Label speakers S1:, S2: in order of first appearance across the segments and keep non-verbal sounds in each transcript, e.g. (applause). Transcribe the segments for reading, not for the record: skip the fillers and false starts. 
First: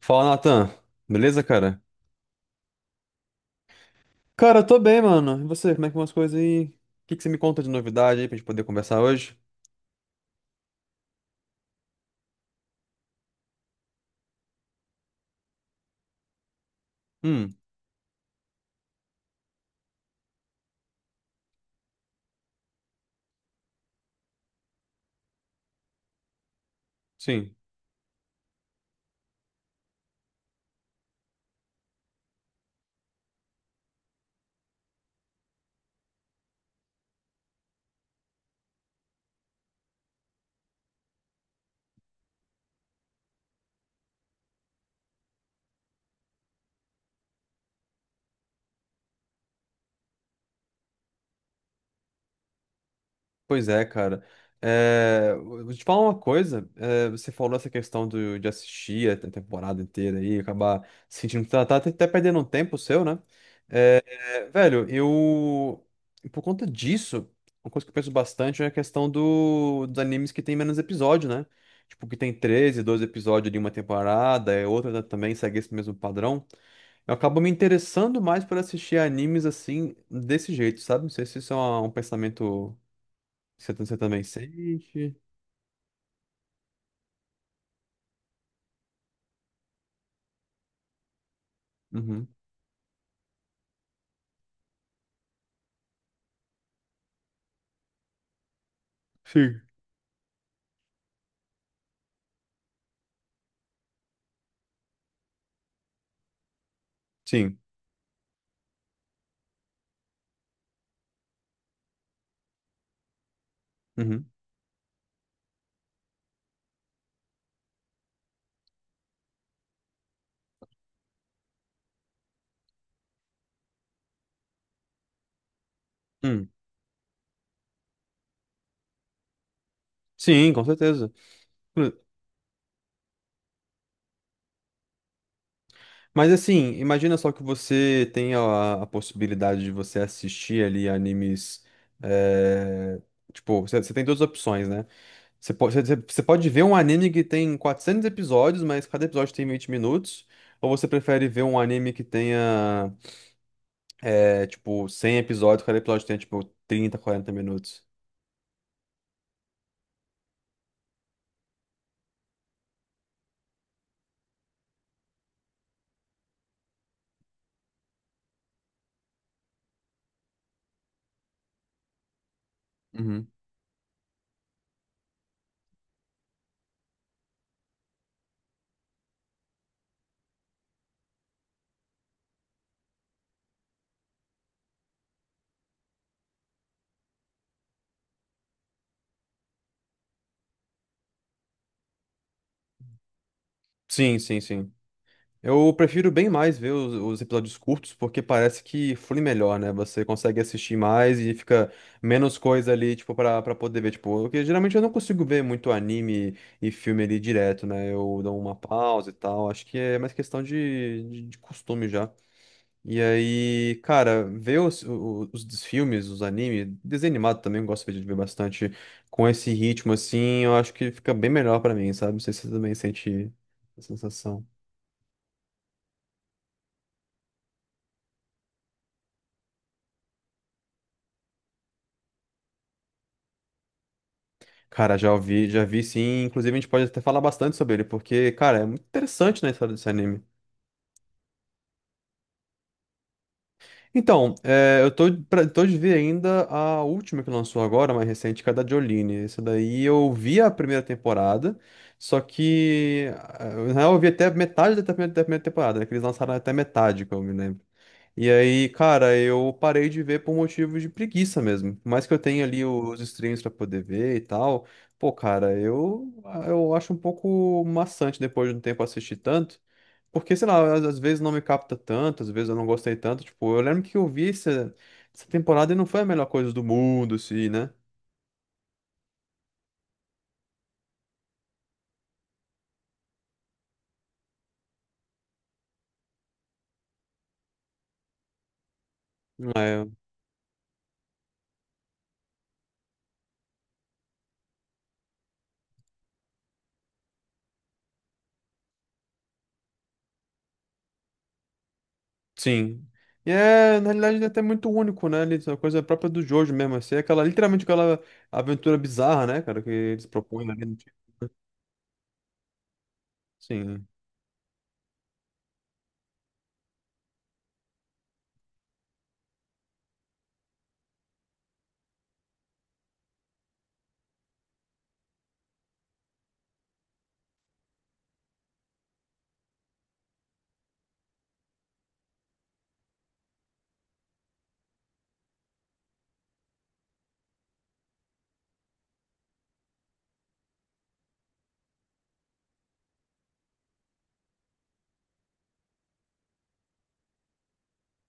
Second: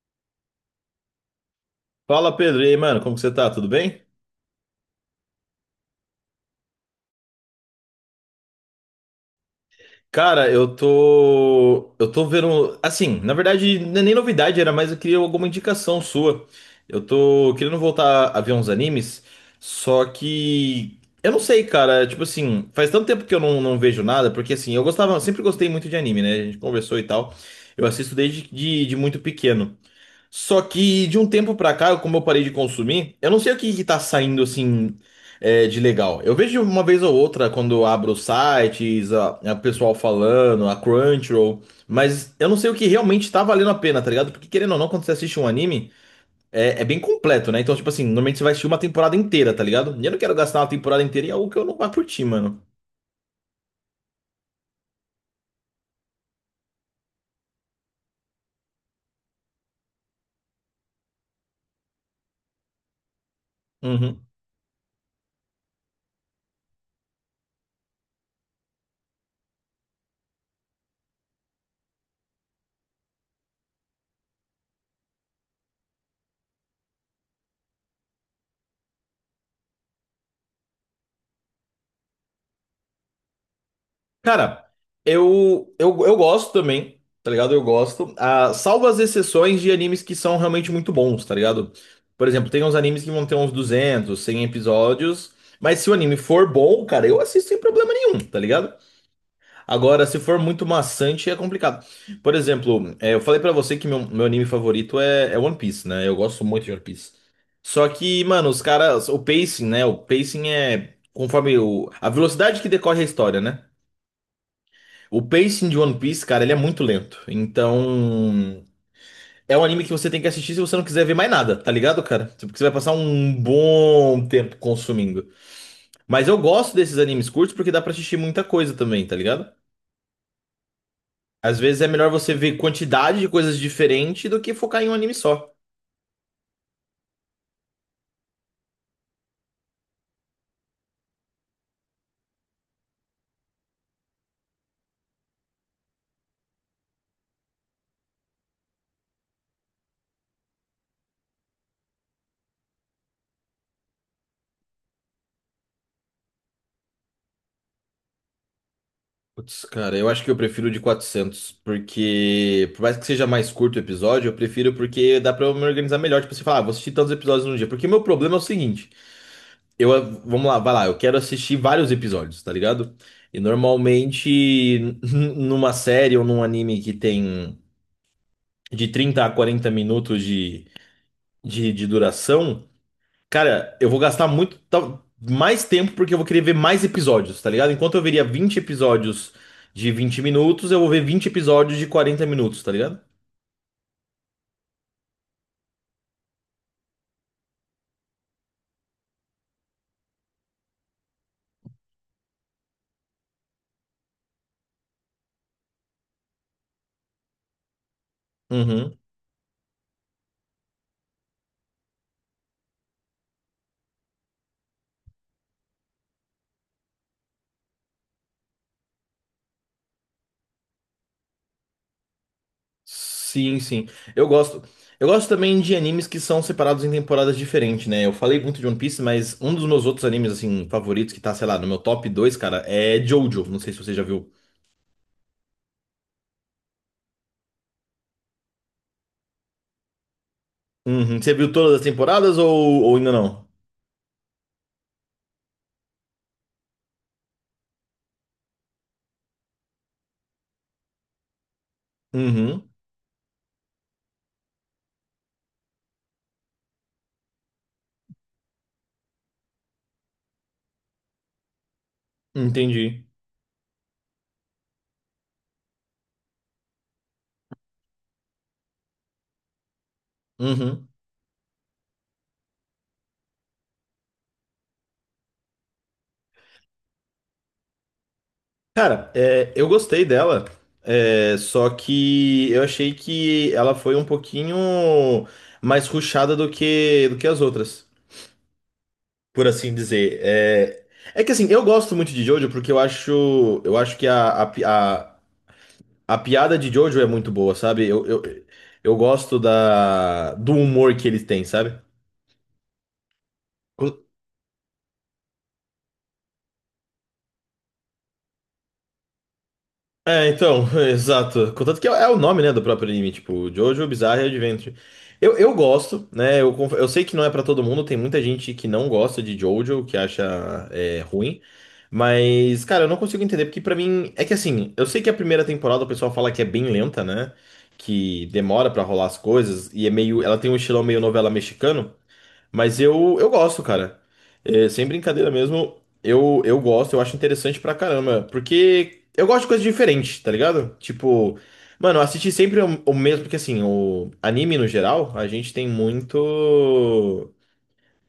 S1: Fala, Natan. Beleza, cara?
S2: Fala, Pedro. E aí, mano, como que você tá? Tudo bem?
S1: Cara, eu tô bem, mano. E você, como é que vão as coisas aí? O que que você me conta de novidade aí pra gente poder conversar hoje?
S2: Cara, Eu tô vendo. Assim, na verdade, não é nem novidade, era mais eu queria alguma indicação sua. Eu
S1: Hum,
S2: tô querendo voltar a ver uns animes, só que. Eu não sei, cara. Tipo assim, faz tanto tempo que eu não vejo nada, porque assim, eu gostava, sempre gostei muito de anime, né? A gente conversou e tal.
S1: sim.
S2: Eu assisto desde de muito pequeno. Só que de um tempo pra cá, como eu parei de consumir, eu não sei o que que tá saindo assim, de legal. Eu vejo uma vez ou outra quando eu abro os sites, a pessoal falando, a Crunchyroll, mas eu não sei o que realmente tá valendo a pena, tá ligado? Porque querendo ou não, quando você assiste um anime, é bem completo, né? Então, tipo assim, normalmente você vai assistir uma temporada inteira, tá ligado? E eu não quero gastar uma temporada inteira em algo que eu não vá curtir, mano.
S1: Pois é, cara. Eu vou te falar uma coisa. Você falou essa questão de assistir a temporada inteira aí, acabar sentindo que tá até perdendo um tempo seu, né?
S2: Uhum.
S1: Velho, eu. Por conta disso, uma coisa que eu penso bastante é a questão dos animes que tem menos episódio, né? Tipo, que tem 13 12 episódios de uma temporada, é outra também segue esse mesmo padrão. Eu acabo me interessando mais por assistir animes assim, desse jeito, sabe? Não sei se isso é um pensamento que você também
S2: Cara,
S1: sente.
S2: eu gosto também, tá ligado? Eu gosto. Ah, salvo as exceções de animes que são realmente muito bons, tá ligado? Por
S1: Uhum.
S2: exemplo, tem uns animes que vão ter uns 200, 100 episódios. Mas se o anime for bom, cara, eu assisto sem problema nenhum, tá ligado?
S1: Sim.
S2: Agora, se for muito maçante, é complicado. Por exemplo, eu falei pra você que meu anime favorito é One Piece, né? Eu gosto muito de One Piece.
S1: Sim.
S2: Só que, mano, os caras, o pacing, né? O pacing é conforme a velocidade que decorre a história, né?
S1: Uhum.
S2: O pacing de One Piece, cara, ele é muito lento. Então, é um anime que você tem que assistir se você não quiser ver mais nada, tá ligado, cara? Porque você vai passar um bom tempo consumindo. Mas eu
S1: Hum.
S2: gosto desses animes curtos porque dá pra assistir muita coisa também, tá ligado?
S1: Sim, com certeza.
S2: Às vezes é melhor você ver quantidade de coisas diferentes do que focar em um anime só.
S1: Mas assim, imagina só que você tem a possibilidade de você assistir ali animes. eh, Tipo, você tem duas opções, né? Você pode ver um anime que tem 400 episódios, mas cada episódio tem 20 minutos. Ou você prefere ver um anime que tenha, tipo, 100 episódios, cada episódio tenha, tipo, 30 40 minutos?
S2: Putz, cara, eu acho que eu prefiro o de 400 porque por mais que seja mais curto o episódio, eu prefiro porque dá pra eu me organizar melhor. Tipo, você fala, ah, vou assistir tantos episódios num dia. Porque o meu problema é o seguinte. Eu, vamos lá, vai lá. Eu quero assistir vários episódios, tá ligado?
S1: Uhum.
S2: E normalmente, (laughs) numa série ou num anime que tem de 30 a 40 minutos de duração, cara, eu vou gastar muito mais tempo porque eu vou querer ver mais episódios, tá ligado? Enquanto eu veria 20 episódios de 20 minutos, eu vou ver 20 episódios de 40 minutos, tá ligado?
S1: Sim, sim, sim. Eu prefiro bem mais ver os episódios curtos, porque parece que flui melhor, né? Você consegue assistir mais e fica menos coisa ali, tipo, pra poder ver. Tipo, porque geralmente eu não consigo ver muito anime e filme ali direto, né? Eu dou uma
S2: Uhum.
S1: pausa e tal. Acho que é mais questão de costume já. E aí, cara, ver dos filmes, os animes, desenho animado também, eu gosto de ver bastante com esse ritmo, assim, eu acho que fica bem melhor pra mim, sabe? Não sei se você também sente
S2: Sim, sim.
S1: essa
S2: Eu
S1: sensação.
S2: gosto. Eu gosto também de animes que são separados em temporadas diferentes, né? Eu falei muito de One Piece, mas um dos meus outros animes, assim, favoritos, que tá, sei lá, no meu top dois, cara, é Jojo. Não sei se você já viu.
S1: Cara, já ouvi, já vi sim. Inclusive, a gente pode até falar bastante sobre ele, porque, cara, é muito interessante, né, a história desse anime.
S2: Uhum. Você viu todas as temporadas ou ainda não?
S1: Então, tô de ver ainda a última que lançou agora, mais recente, que é a da Jolene. Essa daí eu vi a primeira temporada, só
S2: Uhum.
S1: que na real eu vi até metade da primeira temporada, né? Que eles lançaram até metade, que eu me lembro. E aí, cara, eu parei de ver por motivos de preguiça mesmo. Por mais que eu tenha ali
S2: Entendi.
S1: os streams pra poder ver e tal, pô, cara, eu acho um pouco maçante depois de um tempo assistir tanto. Porque, sei lá, às,
S2: Uhum.
S1: às vezes não me capta tanto, às vezes eu não gostei tanto. Tipo, eu lembro que eu vi essa temporada e não foi a melhor coisa do mundo, assim, né?
S2: Cara, eu gostei dela, só que eu achei que ela foi um pouquinho mais rushada do que as outras, por assim
S1: É,
S2: dizer. É que assim, eu gosto muito de Jojo porque eu acho que a piada de Jojo é muito boa, sabe? Eu gosto do humor que eles têm, sabe?
S1: sim. E, na realidade, ele é até muito único, né? Essa coisa própria do Jojo mesmo, assim, é aquela, literalmente aquela aventura bizarra, né, cara, que eles
S2: É,
S1: propõem
S2: então,
S1: ali.
S2: (laughs) exato. Contanto que é o nome, né, do próprio anime, tipo,
S1: Sim.
S2: Jojo Bizarre Adventure. Eu gosto, né, eu sei que não é pra todo mundo, tem muita gente que não gosta de Jojo, que acha ruim, mas, cara, eu não consigo entender, porque pra mim, é que assim, eu sei que a primeira temporada o pessoal fala que é bem lenta, né, que demora pra rolar as coisas, e é meio, ela tem um estilão meio novela mexicano, mas eu gosto, cara. É, sem brincadeira mesmo, eu gosto, eu acho interessante pra caramba. Porque eu gosto de coisa diferente, tá ligado? Tipo, mano, assistir sempre o mesmo, porque assim, o anime no geral, a gente tem muito.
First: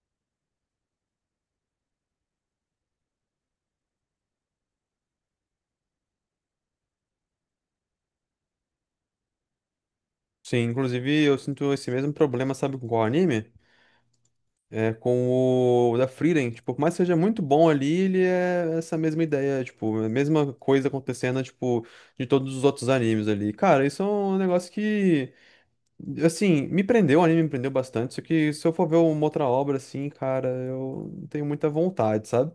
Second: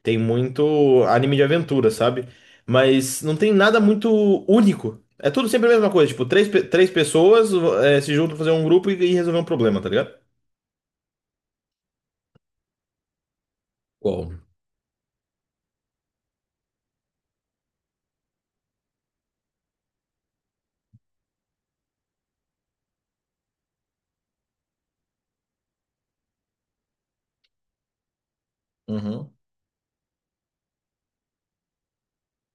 S2: Tem muito anime de aventura, sabe? Mas não tem nada muito único. É tudo sempre a mesma coisa, tipo, três pessoas, se juntam pra fazer um grupo e resolver um problema, tá ligado?
S1: Sim, inclusive eu sinto esse mesmo problema, sabe, com qual anime?
S2: Qual?
S1: Com o da Frieren, tipo, por mais que seja muito bom ali, ele é essa mesma ideia, tipo, é a mesma coisa acontecendo, tipo, de todos os outros animes ali. Cara, isso é um negócio que, assim, me prendeu, o anime me prendeu bastante, só que se eu for ver uma
S2: Uhum.
S1: outra obra, assim, cara, eu não tenho muita vontade, sabe?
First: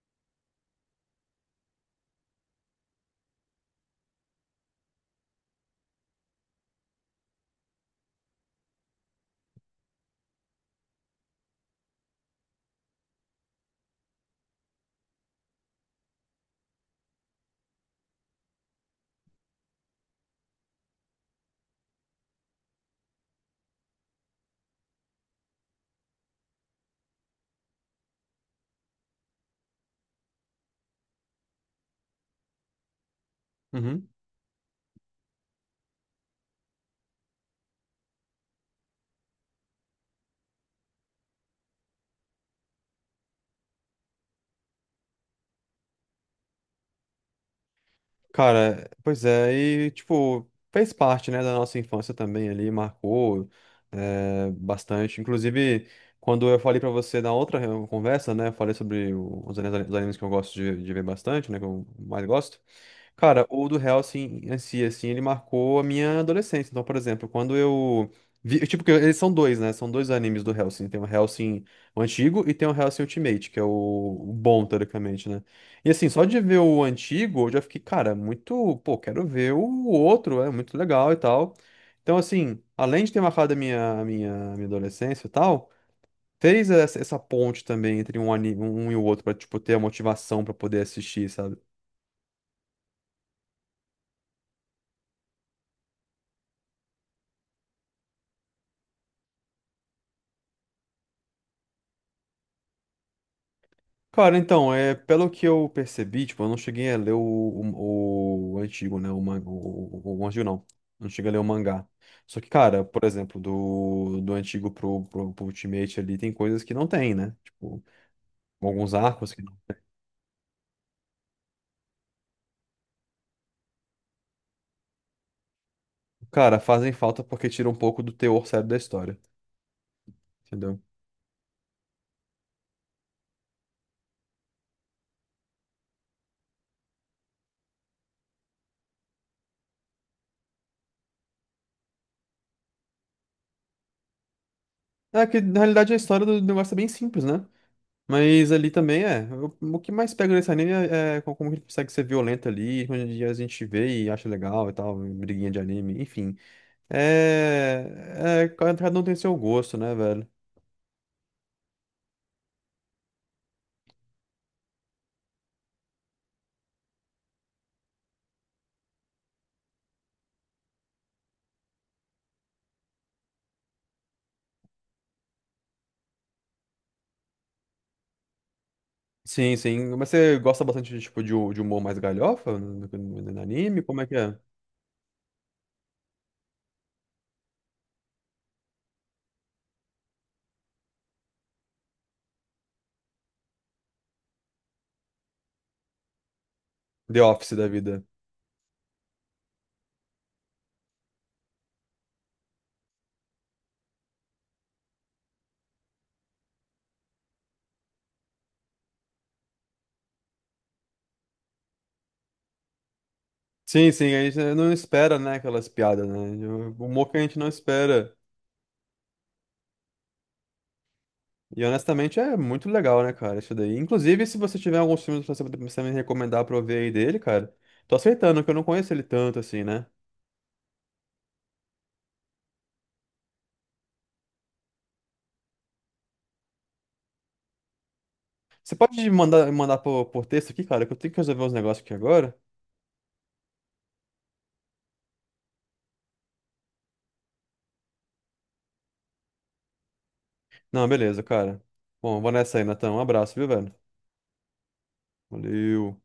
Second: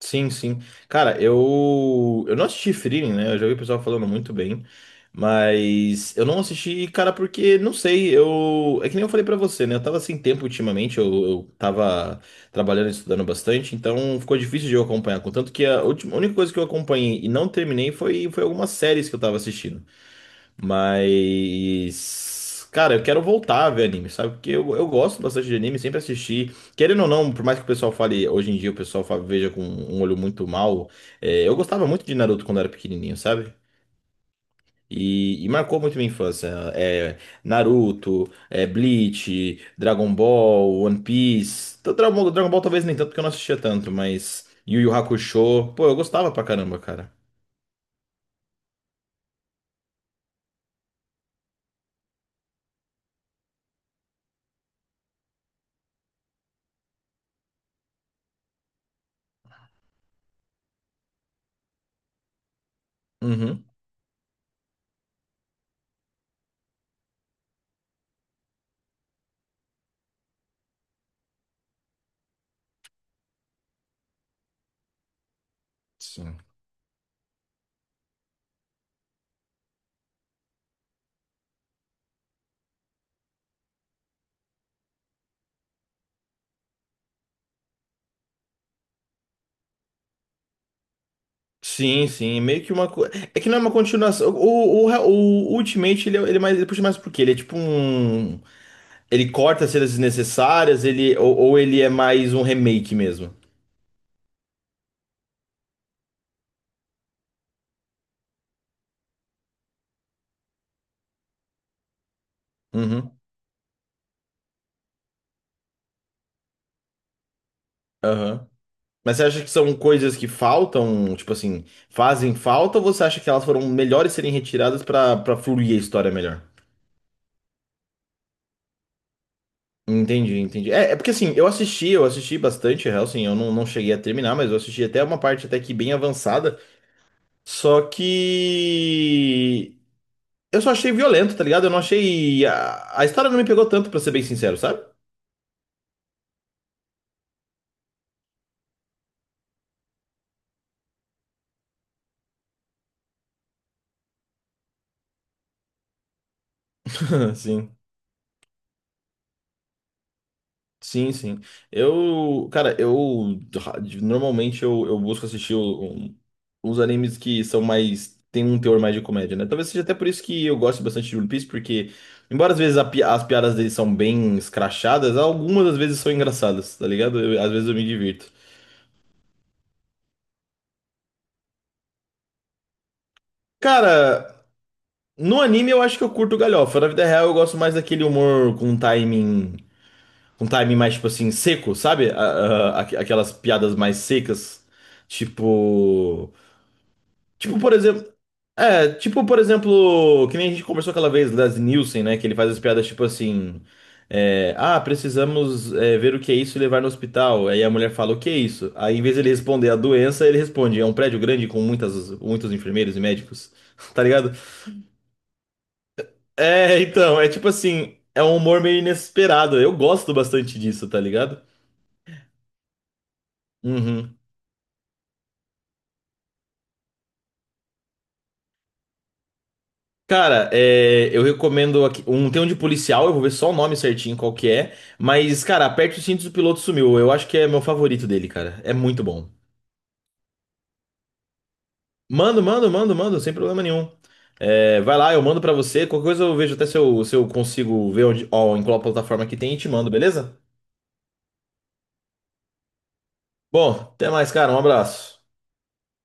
S2: Sim, sim. Cara, eu não assisti Frieren, né? Eu já vi o pessoal falando muito bem, mas eu não assisti, cara, porque não sei, eu é que nem eu falei pra você, né? Eu tava sem tempo ultimamente, eu tava trabalhando e estudando bastante, então ficou difícil de eu acompanhar, contanto que a última, a única coisa que eu acompanhei e não terminei foi algumas séries que eu tava assistindo. Mas, cara, eu quero voltar a ver anime, sabe? Porque eu gosto bastante de anime, sempre assisti. Querendo ou não, por mais que o pessoal fale, hoje em dia o pessoal veja com um olho muito mal, eu gostava muito de Naruto quando era pequenininho, sabe?
S1: Uhum.
S2: E marcou muito minha infância. Naruto, Bleach, Dragon Ball, One Piece. Então, Dragon Ball, Dragon Ball talvez nem tanto, porque eu não assistia tanto, mas Yu Yu Hakusho. Pô, eu gostava pra caramba, cara.
S1: Cara, pois é, e tipo, fez parte, né, da nossa infância também ali, marcou bastante. Inclusive, quando eu falei pra você na outra conversa, né, eu falei sobre os animes que eu gosto de ver bastante, né, que eu mais gosto. Cara,
S2: Uhum.
S1: o do Hellsing em si, assim, ele marcou a minha adolescência. Então, por exemplo, quando eu vi, tipo, que eles são dois, né? São dois animes do Hellsing. Tem o Hellsing o antigo e tem o Hellsing Ultimate, que é o bom, teoricamente, né? E assim, só
S2: Sim.
S1: de ver o antigo, eu já fiquei, cara, muito, pô, quero ver o outro, é muito legal e tal. Então, assim, além de ter marcado a minha adolescência e tal, fez essa ponte também entre um anime, um e o outro, pra, tipo, ter a motivação pra poder assistir, sabe?
S2: Sim, sim, meio que uma coisa. É que não é uma continuação. O Ultimate, ele puxa mais por quê? Ele é tipo um. Ele corta cenas desnecessárias, ou ele é mais um remake mesmo.
S1: Cara, então, pelo que eu percebi, tipo, eu não cheguei a ler o antigo, né? O manga, o antigo não. Não cheguei a ler o mangá. Só que, cara, por
S2: Uhum,
S1: exemplo, do antigo pro Ultimate ali, tem coisas que não tem, né? Tipo,
S2: aham.
S1: alguns
S2: Mas você
S1: arcos que
S2: acha que
S1: não.
S2: são coisas que faltam, tipo assim, fazem falta, ou você acha que elas foram melhores serem retiradas pra fluir a história melhor?
S1: Cara, fazem falta porque tira um pouco do teor sério da história,
S2: Entendi, entendi.
S1: entendeu?
S2: É porque assim, eu assisti bastante Hellsing, eu não cheguei a terminar, mas eu assisti até uma parte até que bem avançada. Só que. Eu só achei violento, tá ligado? Eu não achei. A história não me pegou tanto, pra ser bem sincero, sabe?
S1: É que, na realidade, a história do negócio é bem simples, né? Mas ali também é. O que mais pega nesse anime é como ele consegue ser violento ali, onde a gente vê e acha legal e tal, briguinha de anime, enfim.
S2: (laughs) Sim,
S1: É, cada um tem seu gosto, né, velho?
S2: sim, sim. Eu, cara, normalmente eu busco assistir uns animes que são mais. Tem um teor mais de comédia, né? Talvez seja até por isso que eu gosto bastante de One Piece, porque, embora às vezes as piadas deles são bem escrachadas, algumas às vezes são engraçadas, tá ligado? Às vezes eu me divirto.
S1: Sim, sim. Mas você gosta bastante de, tipo, de humor mais galhofa no anime? Como é que é?
S2: Cara, no anime eu acho que eu curto galhofa. Na vida real eu gosto mais daquele humor com timing, um timing mais, tipo assim, seco, sabe? Aquelas piadas mais secas. Tipo.
S1: The Office
S2: Tipo,
S1: da
S2: por
S1: vida.
S2: exemplo. Tipo, por exemplo, que nem a gente conversou aquela vez, Leslie Nielsen, né? Que ele faz as piadas tipo assim. Ah, precisamos ver o que é isso e levar no hospital. Aí a mulher fala, o que é isso? Aí em vez de ele responder a doença, ele responde, é um prédio grande com muitas, muitos enfermeiros e médicos. (laughs)
S1: Sim,
S2: Tá
S1: sim, a
S2: ligado?
S1: gente não espera, né, aquelas piadas, né?
S2: É,
S1: O humor que a
S2: então, é
S1: gente não
S2: tipo assim,
S1: espera.
S2: é um humor meio inesperado. Eu gosto bastante disso, tá ligado?
S1: E honestamente é muito legal, né, cara, isso daí.
S2: Uhum.
S1: Inclusive, se você tiver alguns filmes pra você me recomendar pra eu ver aí dele, cara, tô aceitando, que eu não conheço ele tanto assim, né?
S2: Cara, eu recomendo aqui, tem um de policial, eu vou ver só o nome certinho qual que é, mas cara, Aperte os Cintos, o Piloto Sumiu. Eu acho que é meu favorito dele, cara.
S1: Você
S2: É muito
S1: pode
S2: bom.
S1: mandar por texto aqui, cara, que eu tenho que resolver uns negócios aqui agora.
S2: Mando, mando, mando, mando, sem problema nenhum. É, vai lá, eu mando pra você. Qualquer coisa eu vejo até se se eu consigo ver onde, ó, em qual plataforma que tem e te mando, beleza?
S1: Não, beleza, cara. Bom, eu vou nessa aí, Natão. Um abraço, viu, velho?
S2: Bom, até mais, cara. Um abraço.
S1: Valeu.